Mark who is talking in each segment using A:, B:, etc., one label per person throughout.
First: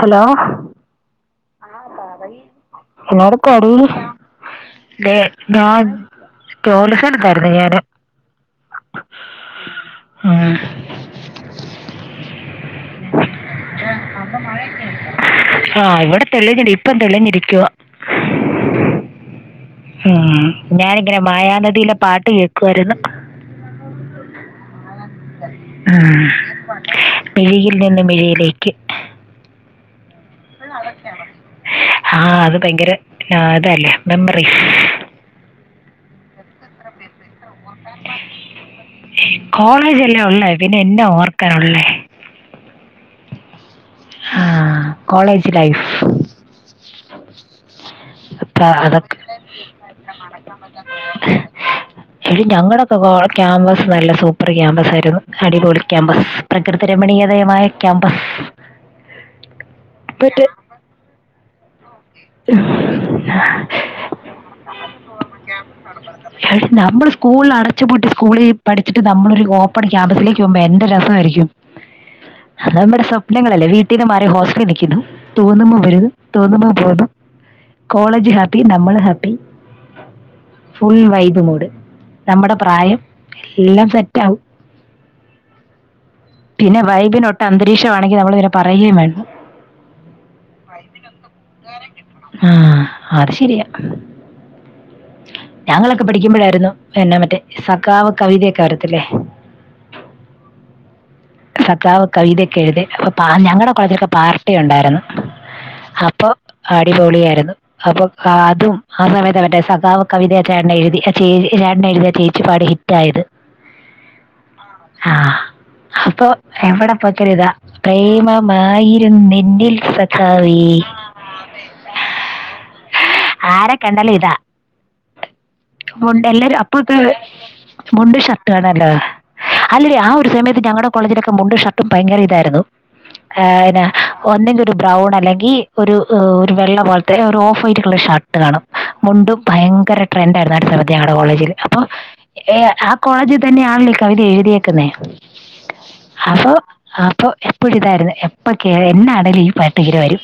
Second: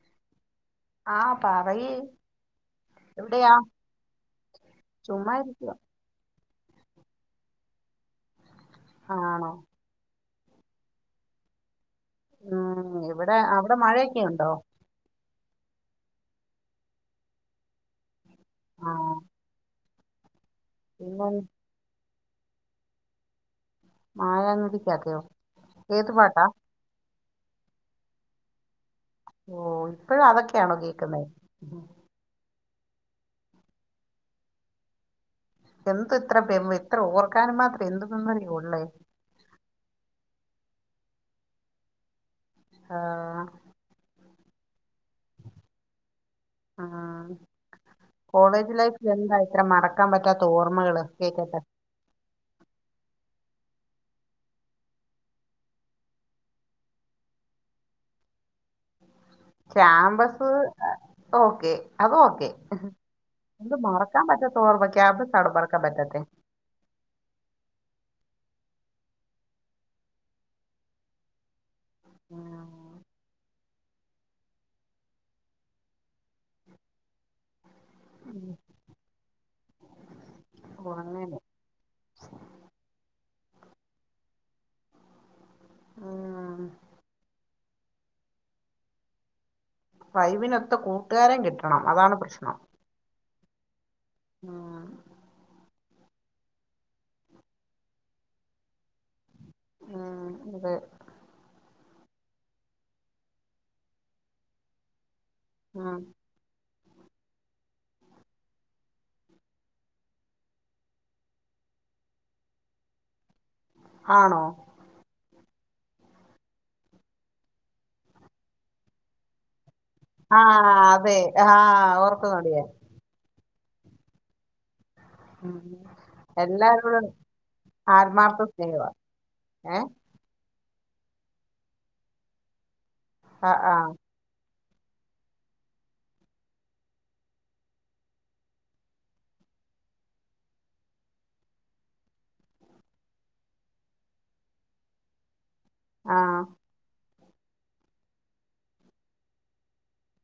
A: Hello.
B: ആഹ് പറയ്
A: ആഹ് പറയ് ഇന്നോട്
B: എവിടെയാ
A: പടി ദേ
B: ചുമ്മാ ഇരിക്കുവ
A: [unintelligible] [unintelligible]
B: ആണോ?
A: ഉം
B: ഉം ഇവടെ അവടെ മഴൊക്കെണ്ടോ?
A: ആഹ് ഇവടെ തെളിഞ്ഞെടീ ഇപ്പം തെളിഞ്ഞിരിക്കുവ.
B: ആഹ്
A: ഉം ഞാനിങ്ങനെ
B: പിന്നെ
A: മായാനദിയിലെ പാട്ട് കേക്കുവായിരുന്നു.
B: മായാനദി ക്ക്യക്കോ ഏത് പാട്ടാ?
A: മിഴിയിൽ ലെന്ന് മിഴിയിലേക്ക്.
B: ഓ ഇപ്പഴോ അതൊക്ക്യെണോ കേക്ക്ന്നെ.
A: ആഹ് അത് ഭയങ്കര [unintelligible] തല്ലേ മെമ്മറി.
B: എന്ത് ത്ര പെർവ് ഇത്ര ഓർക്കാനും മാത്രം എന്തു മെമ്മറിയുളെ.
A: കോളേജല്ലേ ഒള്ളേ പിന്നെ എന്നാ ഓർക്കാനുള്ളേ?
B: ആഹ്
A: ആഹ് കോളേജ് ലൈഫ്.
B: ആഹ് കോളേജ് ലൈഫിലെന്താ ഇത്ര മറക്കാൻ പറ്റാത്ത ഓർമ്മകള്
A: അതൊക്കെ
B: കേക്കട്ടെ
A: എടീ ഞങ്ങടെക്കെ കോ ക്യാമ്പസ് നല്ല സൂപ്പറ് ക്യാമ്പസായിരുന്നു അടിപൊളി ക്യാമ്പസ്. പ്രകൃതിരമണീയതയമായ ക്യാമ്പസ്. മറ്റേ
B: ക്യമ്പസ് ഓക്കെ അതൊക്കെ എന്ത് മറക്കാപറ്റാ ഓർമ ക്യാമ്പസാണ് മറക്കാൻ പറ്റാത്തെ
A: എടീ നമ്മള് സ്കൂളിൽ അടച്ച് പൂട്ടി സ്കൂളി പഠിച്ചിട്ട് നമ്മളൊരു ഓപ്പൺ ക്യാമ്പസിലേക്ക് പോവുമ്പോ എന്ത് രസവായിരിക്കും.
B: ഉം,
A: അതമ്മട സ്വപ് നങ്ങളല്ലേ വീട്ടീന്ന് മാറി ഹോസ്റ്റലിൽ നിക്കുന്നു തോന്ന്മ്പോ വെരും തോന്ന്മ്പോ പോകും. കോളേജ് ഹാപ്പി നമ്മള് ഹാപ്പി
B: ഓ
A: ഫുൾ
B: അങ്ങനെ
A: വൈബ് മൂഡ്. നമ്മടെ പ്രായം എല്ലാം സെറ്റാവും
B: ഉം
A: പിന്നെ വൈബിനൊട്ട അന്തരീക്ഷം ആണെങ്കിൽ നമ്മള് പിന്ന പറയും വേണ്ടാ
B: ഡ്രൈവിനൊത്ത കൂട്ടുകാരൻ കിട്ടണം അതാണ്
A: ആഹ് അത് ശരിയാ
B: ആഹ്
A: ഞങ്ങളൊക്കെ പഠിക്കുമ്പോഴാരുന്നു പിന്നെ മറ്റേ സഖാവ് കവിതയൊക്കെ വരത്തില്ലേ
B: ഉം അതെ
A: സഖാവ് കവിതയൊക്കെ എഴുതി അപ്പ പാ ഞങ്ങടെ കോളേജിലൊക്കെ പാർട്ടി ഒണ്ടായിരുന്നു
B: ഉം
A: അപ്പൊ അടിപൊളിയായിരുന്നു. അപ്പൊ അതും ആ സമയത്താ മറ്റെ സഖാവ് കവിത ആ ചേട്ടനെഴുതി ആ ചേ ചേട്ടനെഴുതി ആ ചേച്ചി പാടി ഹിറ്റായത്
B: ആണോ
A: ആഹ് അപ്പൊ എവിടെ പോയേച്ചാലും ഇതാ, പ്രേമമായിരുന്നെന്നിൽ സ
B: ആഹ് അതെ ആഹ് ഓർക്കുന്നുണ്ട് ഞാൻ
A: ആരെ കണ്ടാലും ഇതാ
B: ആഹ്
A: മുണ്ട്, എല്ലാരും അപ്പത്തെ മുണ്ടും
B: ആത്മാർത്ഥ
A: ഷർട്ടും ആണല്ലോ.
B: സ്നേഹവാ ഏഹ്
A: അല്ലടീ ആ ഒരു സമയത്ത് ഞങ്ങടെ കോളേജിലൊക്കെ മുണ്ടും ഷർട്ടും ഭയങ്കര ഇതായിരുന്നു,
B: ആഹ്
A: ഏഹ് എന്നാ
B: ആഹ്
A: ഒന്നങ്കി ഒരു ബ്രൗണ് അല്ലെങ്കി ഒരു ഒരു വെള്ള പോൽത്തെ ഒരു ഓഫ് വൈറ്റ് കളർ ഷർട്ട് കാണും മുണ്ടും ഭയങ്കര ട്രെൻഡായിരുന്നു ആ ഒരു സമത്ത് ഞങ്ങടെ കോളേജില്, അപ്പൊ ഏഹ് ആ കോളേജിൽ തന്നെയാണല്ലോ ഈ കവിത എഴുതിയേക്കുന്നേ
B: ആഹ്
A: അപ്പൊ അപ്പൊ എപ്പോഴുതായിരുന്നു എപ്പൊക്കെ എന്നാണേലും ഈ പാട്ടിങ്ങനെ വരും.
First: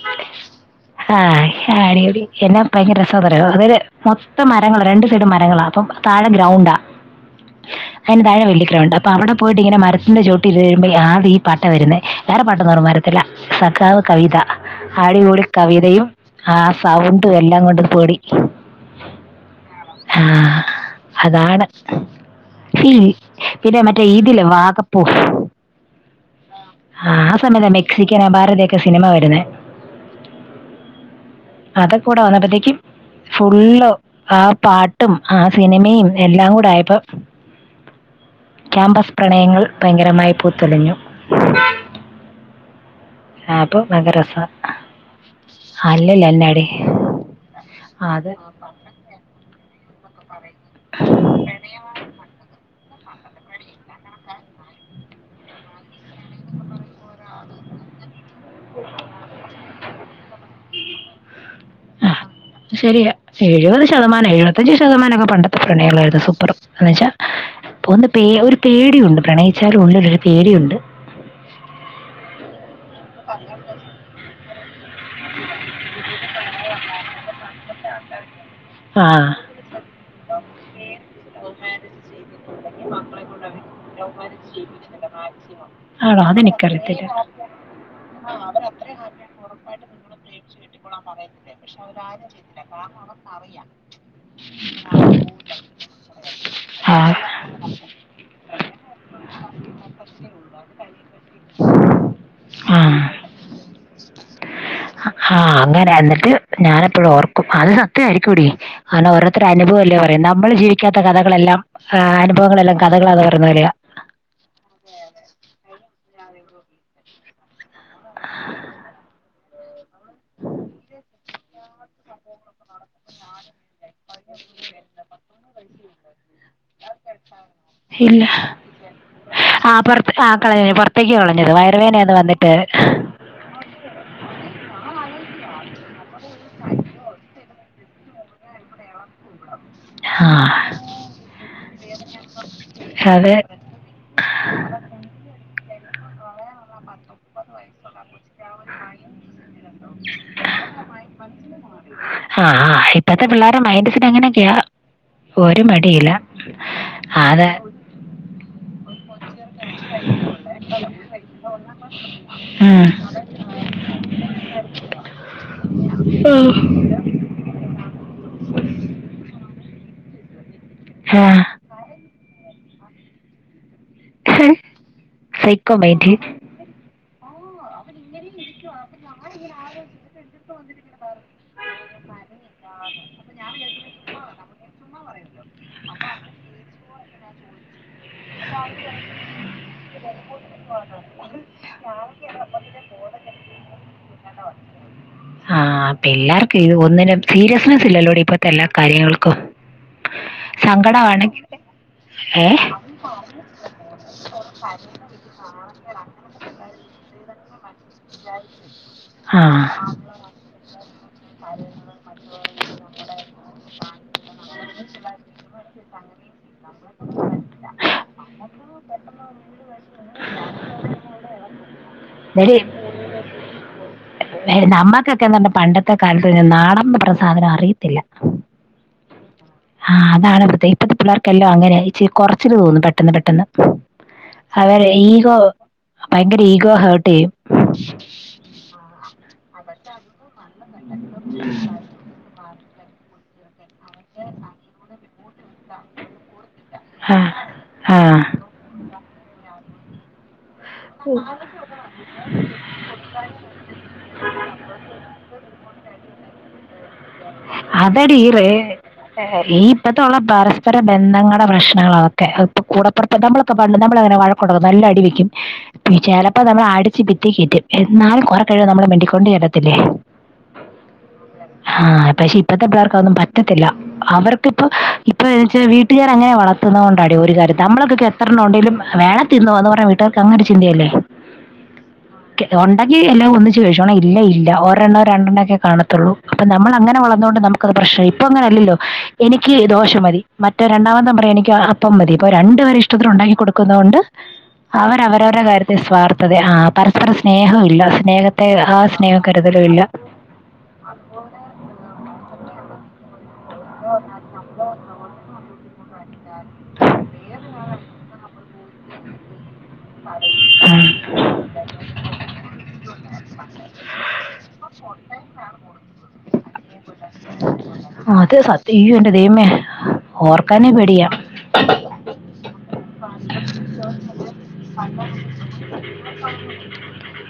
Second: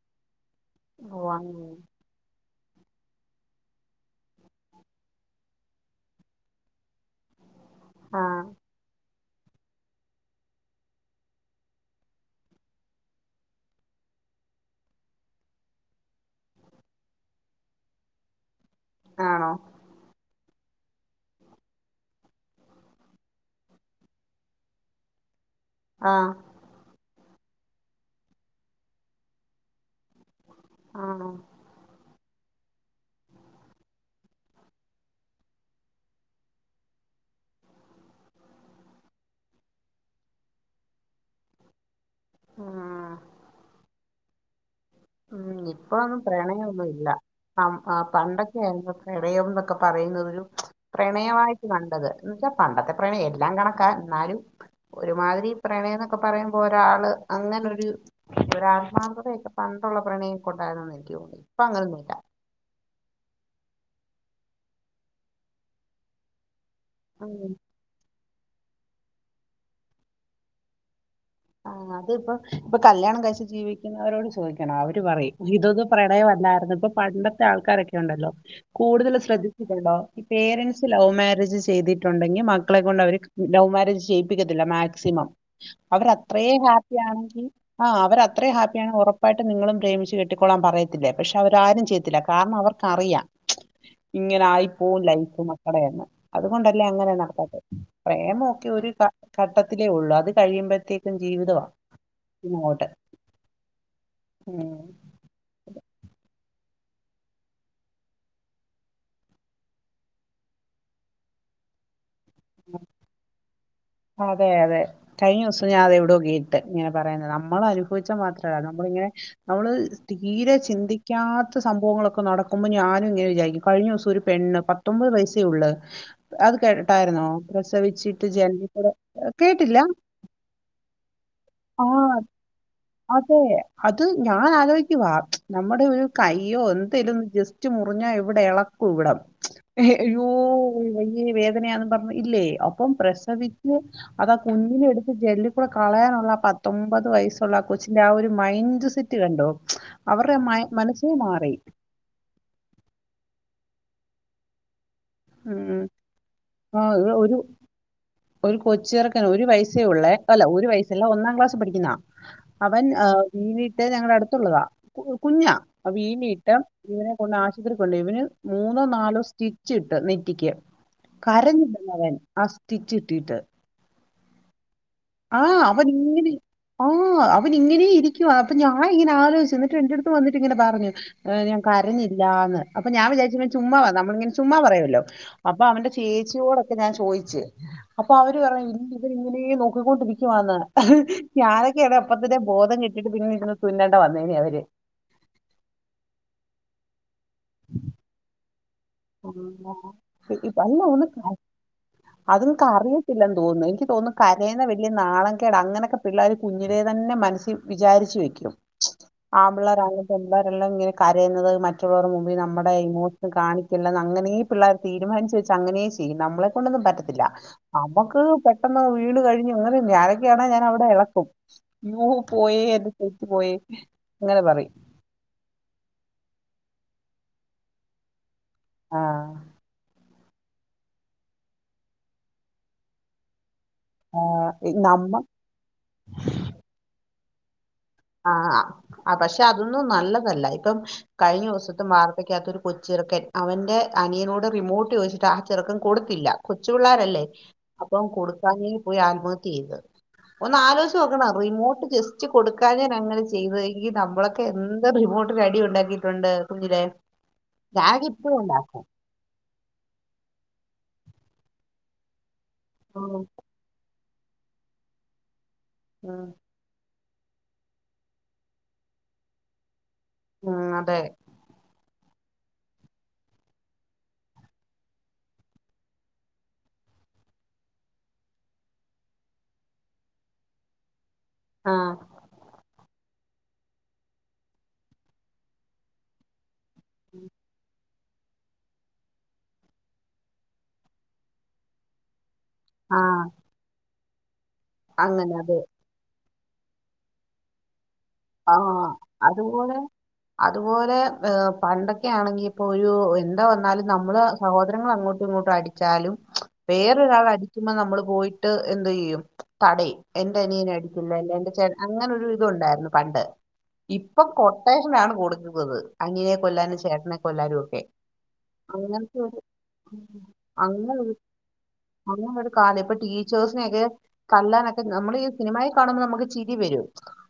B: ഓഹ്
A: ആഹ്
B: അങ്ങനെ
A: [unintelligible] എന്നാ ഭയങ്കര രസാന്നറിയോ. അതായത് മൊത്തം മരങ്ങളാ, രണ്ട് സൈഡും മരങ്ങളാ, അപ്പൊ താഴെ ഗ്രൗണ്ടാ അയിന് താഴെ
B: ആഹ്
A: വല്യ ഗ്രൗണ്ടാ അപ്പോ അവിടെ പോയിട്ട് ഇങ്ങനെ മരത്തിൻ്റെ ചോട്ടിൽ ഇരുന്നുകഴിയുമ്പോഴ് ആദ്യം ഈ പാട്ടാ വരുന്നേ, വേറെ പാട്ടൊന്നും അങ്ങട് വരത്തില്ല സഖാവ് കവിത. അടിപൊളി കവിതയും ആ സൗണ്ടും എല്ലാം കൊണ്ടു പൊളി
B: ആണോ
A: ആഹ് അതാണ് [unintelligible] പിന്നെ മറ്റേ ഇതില്ലേ വാകപ്പൂ
B: ആഹ്
A: ആഹ് ആ സമയത്താ മെക്സിക്കൻ അപാരതയൊക്കെ സിനിമ വരുന്നെ
B: ആണോ
A: അതൊക്ക്കൂടെ വന്നപ്പോത്തേക്കും ഫുള്ള് ആ പാട്ടും ആ സിനിമയും എല്ലാം കൂടെ ആയപ്പോ ക്യാമ്പസ് പ്രണയങ്ങൾ ഭയങ്കരമായി പൂത്തുലഞ്ഞു
B: ആഹ്
A: ആയപ്പൊ ഭയങ്കര രസാ
B: ഉം ഇപ്പൊന്നും പ്രണയൊന്നുല്ല, പ
A: അതെ
B: പണ്ടൊക്കെയായിരുന്നു പ്രണയം എന്നൊക്കെ പറയുന്നത് ഒരു പ്രണയമായിട്ട് കണ്ടത്, എന്ന് വച്ചാൽ പണ്ടത്തെ പ്രണയം എല്ലാം കണക്കാ എന്നാലും ഒരുമാതിരി പ്രണയം എന്നൊക്കെ പറയുമ്പോ ഒരാള് അങ്ങനൊരു ഒരാത്മാർത്ഥതയൊക്കെ പണ്ട് ഇപ്പൊള്ള പ്രണയം ഉണ്ടായിന്ന് എനിക്ക് തോന്നി ഇപ്പ അങ്ങനെന്നല്ല
A: ശരിയ എഴുപത് ശതമാനം എഴുപത്തഞ്ചു ശതമാനക്കെ പണ്ടത്തെ പ്രണയമായിരുന്നു സൂപ്പർ എന്നന്ന് വെച്ചാ
B: ആഹ്
A: പോകുന്ന പേ ഒരു പേടിയുണ്ട് പ്രണയിച്ചാരു ഉള്ള ഒരു പേടിയുണ്ട്
B: ആഹ് അതിപ്പോ ഇപ്പൊ കല്യാണം കഴ്ച്ചച്ച് ജീവിക്കുന്നവരോട് ചോദിക്കണം അവ [unintelligible] ഇതൊ പ്രണയമല്ലായിരുന്നു ഇപ്പൊ പണ്ടത്തെ ആൾക്കാരൊക്കെ ഉണ്ടല്ലോ
A: ആ
B: കൂടുതൽ ശ്രദ്ധ ണ്ടോ ഈ പേരന്റ്സ് ലവ് മാരേജ് ചെയ്തിട്ടുണ്ടെങ്കിൽ മക്കളെ കൊണ്ട് അവര് ലവ് മാരേജ് ചെയ്യിപ്പിക്കത്തില്ല മാ ക്സിമം അവര്
A: ആണോ
B: അത്രേ
A: അതെനിക്കറിയത്തില്ല
B: ഹാപ്പിയാണെങ്കിൽ ആഹ് അവർ അത്രയും ഹാപ്പിയാണ് ഉറപ്പായിട്ട് നിങ്ങളും പ്രേമിച്ച് കെട്ടിക്കൊള്ളാൻ പറയ ത്തില്ല പക്ഷെ അവരാരും ചെയ്യത്തില്ല കാരണം അവർക്ക്റിയാം ഇങ്ങനെ ആയി പോവും ലൈഫ് മക്കടെയന്ന് അതുകൊണ്ടല്ലേ
A: ആ
B: അങ്ങനെ നടക്കാത്തെ പ്രേമമൊക്കെ ഒരു ഘട്ടത്തിലേ ഉള്ളൂ അത് കഴിയുമ്പോഴത്തേക്ക് ജീവിതമാ
A: ആ
B: ഇങ്ങോട്ട് ഉം
A: ആഹ് അങ്ങനെ എന്നിട്ട് ഞാന എപ്പോഴും ഓർക്കും അത് സത്യമായിരിക്കുംടി ആണ് ഓരോരുത്തരനുഭവം അല്ലേ പറയും നമ്മൾ ജീവിക്കാത്ത കഥകളല്ലാംനുവം ഭവങ്ങളെല്ല കഥകളാെ പറയുന്ന പോലെയാ
B: അതെ അതെ കഴിഞ്ഞ ദിസം ഞാൻതത് എവിടെയക്കെ ഇട്ട് ഇങ്ങനെ പറയുന്നത് നമ്മള ചോയിച്ചാ മാത്രല്ല നമ്മള ഇങ്ങനെ നമ്മള് തീരെ ചിന്തിക്കാത്ത സംഭവങ്ങളൊക്കെ നടക്കുമ്പോ ഞാനും ഇങ്ങനെ വിചാരിക്കും കഴിഞ്ഞ ദിസം ഒരു പെണ്ണ് പത്തൊമ്പത് വയസേ ഉള്ള അത് കേട്ടട്ടായിരുന്നോ
A: ഇല്ല
B: പ്രസവെച്ചിട്ട് ജനലി
A: ആ പുറത്ത് ആ കളഞ്ഞ പുറത്തേക്ക് കളഞ്ഞത്
B: ആ
A: വയറവേനയാന്ന് വന്നിട്ട്
B: അതെ അത് ഞാൻ ആലോയിക്കവാ നമ്മുടെ ഒരു കയ്യോ എന്തേലും ജസ്റ്റ് ഒറ്റ് മുറിഞ്ഞാൽ ഇവിടെ ഇളക്കും ഇവിടം അയ്യോ
A: ആ
B: അയ്യേ വേദനയാന്ന് പറഞ്ഞു ഇല്ലേ അപ്പം
A: അത്
B: പ്രസവിക് അതാ കുഞ്ഞിന എടുത്ത് ജെല്ലിക്കൂടെ കളയാനുള്ള പത്തൊമ്പത് വയസ്സുള്ള ആ കൊച്ചിന്റെ ആ ഒരു മൈൻഡ് സെറ്റ് കണ്ടോ അവരുടെ മ മനസ്സെ മാറി
A: ആഹ് ആ ഇപ്പോഴത്തെ പിള്ളേരു മൈൻഡ സെറ്റ് എങ്ങനൊക്കെയാ ഒരു
B: ഉം.
A: മടിയില്ല
B: ആ, ഒരു ഒരു
A: അതെ
B: ഒരു കൊച്ചിറക്കന് ഒരു വയസ്സ ഒള്ളെ അല്ല ഒരു വയസല്ല ഒന്നാം ക്ലാസ് പഠിക്കുന്ന അവൻ
A: ഉം.
B: വീണീയിട്ട് ഞങ്ങളുടെ അടുത്തുള്ളതാ കുഞ്ഞാ വീണീയിട്ട് ഇവനെ കൊണ്ട് ആശുപത്രി കൊണ്ട് ഇവന് മൂന്നോ നാലോ സ്റ്റിച്ച് ഇട്ട് നെറ്റിക്ക്
A: ആ.
B: കരഞ്ഞില്ലന്നവൻ അസ്ഥിച്ചിട്ടിട്ട്
A: ഏഹ്
B: ആഹ് അവങ്ങനെ ആ അവൻ ഇങ്ങനെ ഇരിക്കുവ അപ്പ ഞാനങ്ങനെ ആലോയിച്ചു എന്നിട്ട് എന്റ അടുത്ത് വന്നിട്ട ഇങ്ങനെ പറഞ്ഞു കരഞ്ഞില്ലാന്ന് പ്പ ഞാൻ വിചാരിച്ച ചുമ്മാവ നമ്മളിങ്ങനെ ചുമ്മാ പറയല്ലോ അപ്പൊ അവന്റെ ചേച്ചിയോടൊക്കെ ഞാൻ ചോയിച്ച് അപ്പൊ അവര് പറയാ ഇ ഇവ ഇങ്ങനെയ നോ രിക്കുവാന്ന് ഞാനൊക്കെ ഇടടെ ഒപ്പത്തിന്റെ ബോധം കെട്ടിട്ട് പിന്നെ ഇര്ന്ന് തുന്നേണ്ട വന്നേന അവര്
A: ആഹ് അപ്പൊ എല്ലാർക്കുംത് ഒന്നിനും സീരിയസ്നെസ് ഇല്ലല്ലോ ഇപ്പൊ എല്ലാ കാര്യങ്ങൾക്കും
B: ശരി, ഇപ്പ- അല്ല ഒന്ന്
A: സങ്കടമാണെങ്കി ഏഹ്
B: ഇല്ലന്ന് തോന്നുന്നു എനിക്ക് തോന്നുന്നു കരയുന്ന വലിയ നാളംകേട അങ്ങനെയൊക്കെ പിള്ളേർ കുഞ്ഞിലെ തന്നെ മനസ്സി വിചാരിച്ച വെക്കും
A: ആ
B: ആമ്പിളരാ എള്ളാവരെല്ലാം ഇങ്ങനെ കരയുന്നത് മറ്റുള്ളവരു മുമ്പേ നമ്മുടെ ഇമോഷൻ കാണിക്ക [unintelligible] ന്ന് അങ്ങനേ പിള്ളേര് തീരുമാനിച്ച് വെച്ച് അങ്ങനേ ചെയ്യും നമ്മളേകൊണ്ടൊന്നും പറ്റത്തില്ല നമ്മക്ക് പെട്ടെന്ന് വീണ് കഴിഞ് വീണു ഞാനൊക്കെയാണെ ഞാൻ അവിടെ എളക്കും അയ്യോ
A: എടി,
B: പോയേ എന്റെ ചെരുപ്പ് പോയേ അങ്ങനെ പറയും
A: നമ്മക്കൊക്കെ എന്താ പണ്ടത്തെ കാലത്ത് നാണം പറഞ്ഞ സാദനം അറിയത്തില്ല
B: ആഹ്
A: ആഹ് അതാണ് പ്രത്യ ഇപ്പത്തെ പിള്ളേർക്കെല്ലോ അങ്ങനെയാ ഇച്ചിരി കൊറച്ചില് തോന്നു പെട്ടെന്ന് പെട്ടെന്ന് അവരെ
B: നമ്മ
A: ഈഗോ ഭയങ്കര ഈഗോ ഹേർട്ട് ചെയ്യും
B: ആഹ് ആ പക്ഷെ അതൊന്നും നല്ലതല്ല ഇപ്പം കഴിഞ്ഞ ദിവസത്തെ വാർത്തയ്ക്കാത്തൊരു കൊച്ചിറക്കൻ അവന്റെ അനിയനോട് റിമോട്ട് ചോയിച്ചിട്ട് ട്ടാചെറുക്കൻ കൊടുത്തില്ല കൊച്ചു
A: ആ
B: പിള്ളേരല്ലേ
A: ആ
B: അപ്പം കൊടു [unintelligible] പോയി ആത്മഹത്യ ചെയ്ത് ഒന്ന് ആലോയ്ച്ച്
A: ഉം.
B: നോക്ക് റിമോട്ട് ജസ്റ്റ് കൊടു കാഞ്ഞ് അങ്ങനെ ചെയ്തതെങ്കി നമ്മളൊക്കെ എന്ത്‌ റിമോട്ടിന് അടി ഉണ്ടാക്കിയിട്ടുണ്ട് കുഞ്ഞിലേ ഞാനൊക്കെ
A: അതെടി ഈ
B: ഇപ്പഴും
A: റേ
B: ഉണ്ടാക്കും
A: ഈ ഇപ്പത്തൊള്ള പരസ്പര ബന്ധങ്ങളുടെ പ്രശ്നങ്ങളാ അതൊക്കെ ഇപ്പ കൂടെപ്പെറപ്പ്
B: ഉം
A: നമ്മള് ക്കെ പണ്ട് നമ്മള് അങ്ങനെ വഴക്കൊടുക്ക നല്ല അടിവെക്കും
B: ഉം
A: ചെലപ്പോ നമ്മള് അട് ച്ച് ഭിത്തി കേറ്റും എന്നാലും കൊറെ കഴിയുമ്പോ നമ്മള് മിണ്ടിക്കൊണ്ട് ചെല്ലത്തില്ലേ
B: ഉം അതെ
A: ആഹ് പക്ഷേ ഇപ്പത്തെ പിള്ളേർക്ക് അതൊന്നും പറ്റത്തില്ല അവർക്ക് ഇപ്പ ഇപ്പ വെച്ച് വീട്ടുകാർ അങ്ങനെ വളർത്തുന്ന കൊണ്ടാടി ഒരു കാര്യം നമ്മളൊക്കെ എത്രണ്ണം ഒണ്ടേലും വേണെ തിന്നോന്ന് പറഞ്ഞ വീട്ടുകാർക്ക് അങ്ങനരു ചിന്തയല്ലേ
B: ആഹ്
A: ക്കെ ഒണ്ടെങ്കി എല്ലാം ഒന്നിച്ച് കഴിച്ചോണം ഇല്ലേ ഇല്ല ഒരെണ്ണം രണ്ടെണ്ണം ഒക്കെ കാണത്തൊള്ളൂ അപ്പൊ നമ്മള് അങ്ങനെ വളർന്നോകൊണ്ട് നമക്കത് പ്രഷ്നല്ല ഇപ്പ അങ്ങനെ അല്ലല്ലോ എനിക്ക് ദോശ മതി മറ്റേ രണ്ടാമത്തെ പറയാ എനിക്ക് അപ്പം മതി അപ്പോ രണ്ടുപേരെ ഇഷ്ടത്തിന്
B: ആഹ്
A: ഒണ്ടാക്കി കൊടുക്കുന്ന കൊണ്ട് അവര് അവരെ
B: അങ്ങനെ അതെ
A: സ്വാർത്ഥതയാ ആഹ് പരസ്പരം സ്നേഹം ഇല്ല സ്നേഹത്തെ ആ
B: ആഹ്
A: സ്നേഹം
B: അത്
A: കരുതലൂല്ല
B: അതുപോലെ എ പണ്ടൊക്കെ ആണെങ്കി ഇപ്പോ ഒരു എന്തോ വന്നാലും നമ്മള് സഹോദങ്ങള് അങ്ങോട്ടും ഇങ്ങോട്ടും അടി ച്ചാലും വേറൊരാള് അടിക്കുമ്പോ നമ്മള് പോയിട്ട് എന്തോ ചെയ്യും തടയും എന്റെ അനിയനെ
A: ഉം.
B: അടിക്കില്ല അല്ല എന്റെ ചേട്ടനെ അങ്ങനെ ഒരു ഇതുണ്ടായിരുന്നു പണ്ട് ഇപ്പം കൊട്ടേഷനാണ് കൊടുക്കുന്നത് അനിയനെ കൊല്ലാനും ചേട്ടനെ കൊല്ലാനും ഒക്കെ
A: ആഹ് അത് സത്യം യ്യോ ന്റെ
B: അങ്ങനത്തെ ഒരു
A: ദൈവമേ ഓർക്കാനേ
B: അങ്ങനെ
A: പേടിയാ
B: അങ്ങനെ ഒരു കാലം ഇപ്പൊ ട്ടീച്ചേഴ്സിനെ ഒക്കെ തല്ലാനൊക്കെ നമ്മള് ഈ സിനിമായിൽ കാണുമ്പോ നമുക്ക് ചിരി വരും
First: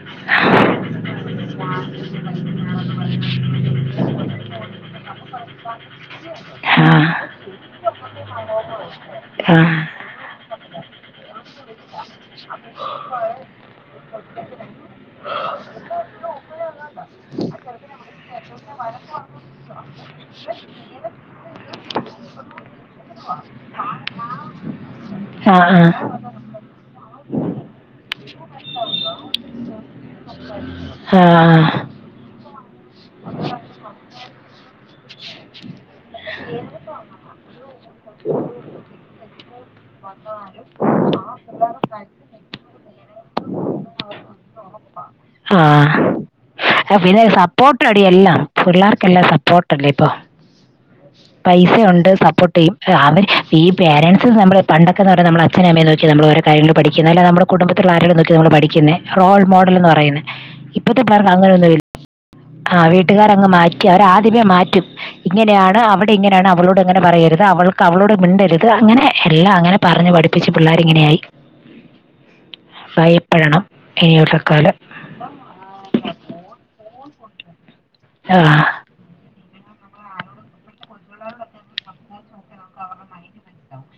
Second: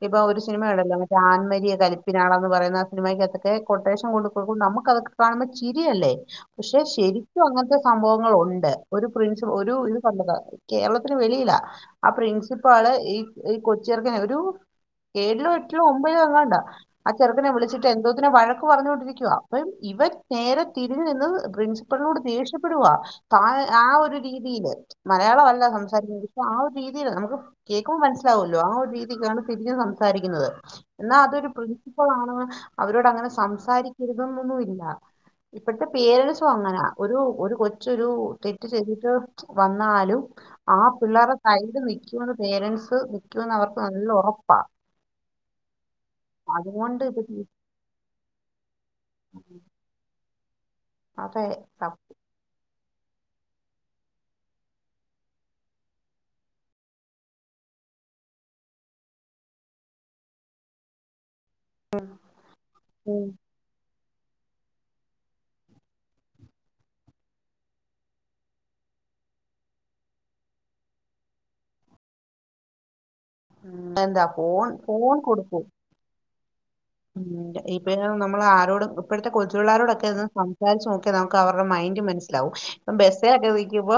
B: ഇപ്പൊ ഒരു സ് സിനിമയണ്ടല്ലോ മറ്റെ ആന്മരിയ കലപ്പിനാണന്ന് പറയുന്ന ആ സിമയ്ക്കാത്തൊക്കെ കൊട്ടേഷൻ കൊണ്ട് നമുക്കതൊക്കെ കാണുമ്പോ ചിരിയല്ലേ പക്ഷേ
A: ആ
B: ശരിക്കും അങ്ങനത്തെ സംഭവങ്ങൾ ഒണ്ട് ഒരു പ്രിൻസി
A: ആ
B: ഒരു ഇത് കണ്ടതാ കേരളത്തിന് വെളിയിലാ ആ പ്രിൻസിപ്പാള് ഈ ഈ കൊച്ചിറക്കനെ ഒരു ഏഴിലോ എട്ടിലോ ഒമ്പലോ അങ്ങാണ്ടാ ആ ചെറുക്കനെ വിളിച്ചിട്ട് എന്തോത്തിനൊ വഴക്ക് പറഞ്ഞുകൊണ്ടിരിക്കുവ അപ്പൊ ഇവൻ നേരെ തിരിഞ്ഞ് നിന്ന് പ്രിൻസി പ്പളിനോട് ദേഷ്യപ്പെടുവാ ആ ഒരു രീതിയില്
A: ആ
B: മലയാളമല്ല സംസാരിക്കുന്നത് അപ്പ ആ ഒരു രീതല് നമുക്ക് കേക്കുമ്പോൾ മനസ്സിലാവല്ലോ ആ ഒരു രീതിക്കാണ് തിരിഞ്ഞ് സംസാരിക്കുന്നത് എന്നാ
A: ആ
B: അതൊരു
A: ആ
B: പ്രിൻസിപ്പളാണ് അവരോട് അങ്ങനെ സംസാരിക്കരുതൊന്നും ഇല്ല ഇപ്പത്തെ പേരെന്റ്സു അങ്ങനാ ഒരു ഒരു കൊ കൊച്ചൊരു തെറ്റ് ചെയ്തിട്ട് വന്നാലും ആ പിള്ളേരു സൈഡ് നിക്കുവെന്നു പേരൻസ് നിക്കുമെന്ന് അവർക്ക് നല്ല ഉറപ്പാ
A: ആ എ
B: അതുകൊണ്ട് ഇത്
A: പിന്നെ
B: തീ-
A: സപ്പോർട്ട് അടി എല്ലാം പിള്ളേർക്കെല്ലാം സപ്പോർട്ട് അല്ലേ ഇപ്പൊ.
B: അതെ
A: പൈസ ഒണ്ട് സപ്പോർട്ട് ചെയ്യും. അവര് ഈ പേരൻസ് നമ്മള് പണ്ടൊക്കെന്ന് ന്നറിന്ന നമ്മള് അഛനേം അമ്മേം നോക്കി നമ്മള് ഓരോ കാര്യങ്ങളും പഠിക്കുന്നേ അല്ലേ നമ്മള് കുടുംബത്ത് ഇള്ള ആരേലും നോക്കി നമ്മള് പഠിക്കുന്നേ റോൾ മോഡൽ എന്ന് പറയുന്നേ. ഇപ്പത്തെ പേർക്ക് അങ്ങനെന്നു ആ
B: തപ്പും.
A: വീട്ടുകാരേ അങ്ങ് മാറ്റി അവര് ആദ്യമേ മാറ്റും. ഇങ്ങനെയാണ് അവടെ ഇങ്ങനെയാണ് അവളോട് അങ്ങനെ പറയരുത് അവൾക്ക് അവളോട് മിണ്ടരുത് അങ്ങനെ എല്ലാം അങ്ങനെ പറഞ്ഞ് പഠിപ്പിച്ച് പിള്ളേരിങ്ങനെയായി ഭയപ്പെടണം
B: ഉം, എന്താ ഫോൺ
A: ഇനിയുള്ളക്കാലം.
B: ഫോൺ കൊടുക്കു ഉം ഇപ്പൊ നമ്മൾ
A: ആ.
B: ആരോടും ഇപ്പഴത്തെ കൊച്ചു പിള്ളാരോടൊക്കെ ഇന്ന് നമ് [unintelligible] ചോയ്ക്ക നമുക്ക് അവരുടെ മൈൻഡ് മൻസ്സിലാവും. ഇപ്പ ബസ്സ്ലൊക്കെ ഇരിക്കുമ്പോ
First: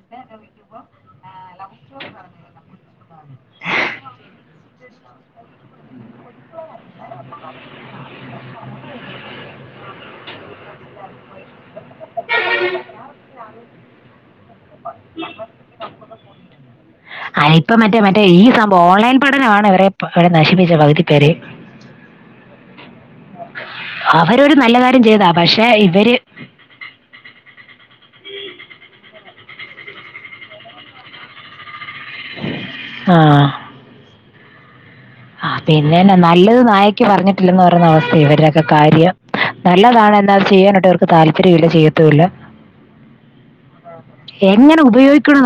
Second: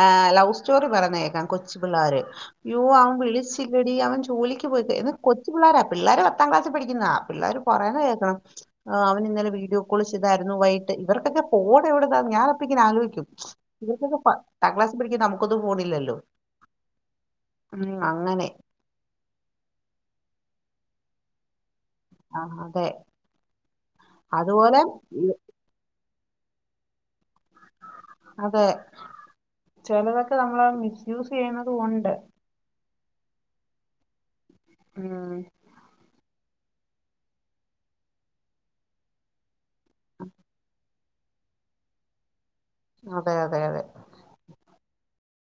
B: ആ ലവ് സ്റ്റോറി പറയ്ന്നേ കേൾക്കാം കൊച്ചു പിള്ളാര് അയ്യോ അവൻ വിളിച്ചില്ലെടി അവൻ ജോലിക്ക് ഇത് കൊച്ച് പിള്ളാരാ പിള്ളേര പത്താം ക്ലാസിൽ പഠിക്കുന്ന. പിള്ളേർ പറയണ കേൾക്കണം അവൻ ഇന്നലെ വീഡിയോ കോൾ ചെയ്തായിരുന്നു വൈകീട്ട് ഇവർക്കൊക്കെ ഫോൺ എവടെ [unintelligible] ഞാനപ്പ ഇങ്ങനെ ആലോയ്ക്കും ഇവർക്കൊക്കെ പത്താം ക്ലാസ്ൽ പഠിക്കുന്ന നമുക്കൊന്നും ഫോണില്ലാലോ.
A: അ ഇപ്പ മറ്റേ മറ്റേ ഈ സംഭവം ഓൺലൈൻ പഠനമാണ് ഇവരേ [unintelligible] നശിപ്പിച്ചേ പകുതി പേരേയും.
B: ആഹ് അതെ
A: അവരൊരു നല്ല
B: അതുപോലെ
A: കാര്യം ചെയ്താ
B: ഉം,
A: പക്ഷെ ഇവര്
B: അതെ ചെലതൊക്കെ നമ്മളെ മിസ്യൂസ് ചെയ്യുന്നതും ഉണ്ട്.
A: ആഹ്
B: ഉം
A: പിന്നെന്നെ നല്ലത് നായക്കി പറഞ്ഞിട്ടില്ലന്ന് പറയുന്ന അവസ്ഥ ഇവരുടെക്കെ കാര്യം. നല്ലതാണേ എന്നാല് ചെയ്യാനിട്ടവർക്ക് താല്പര്യല്ല ചെയ്യത്തൂല്ല.
B: അതെ അതെ അതെ
A: എങ്ങനെ ഉപയോഗിക്കണ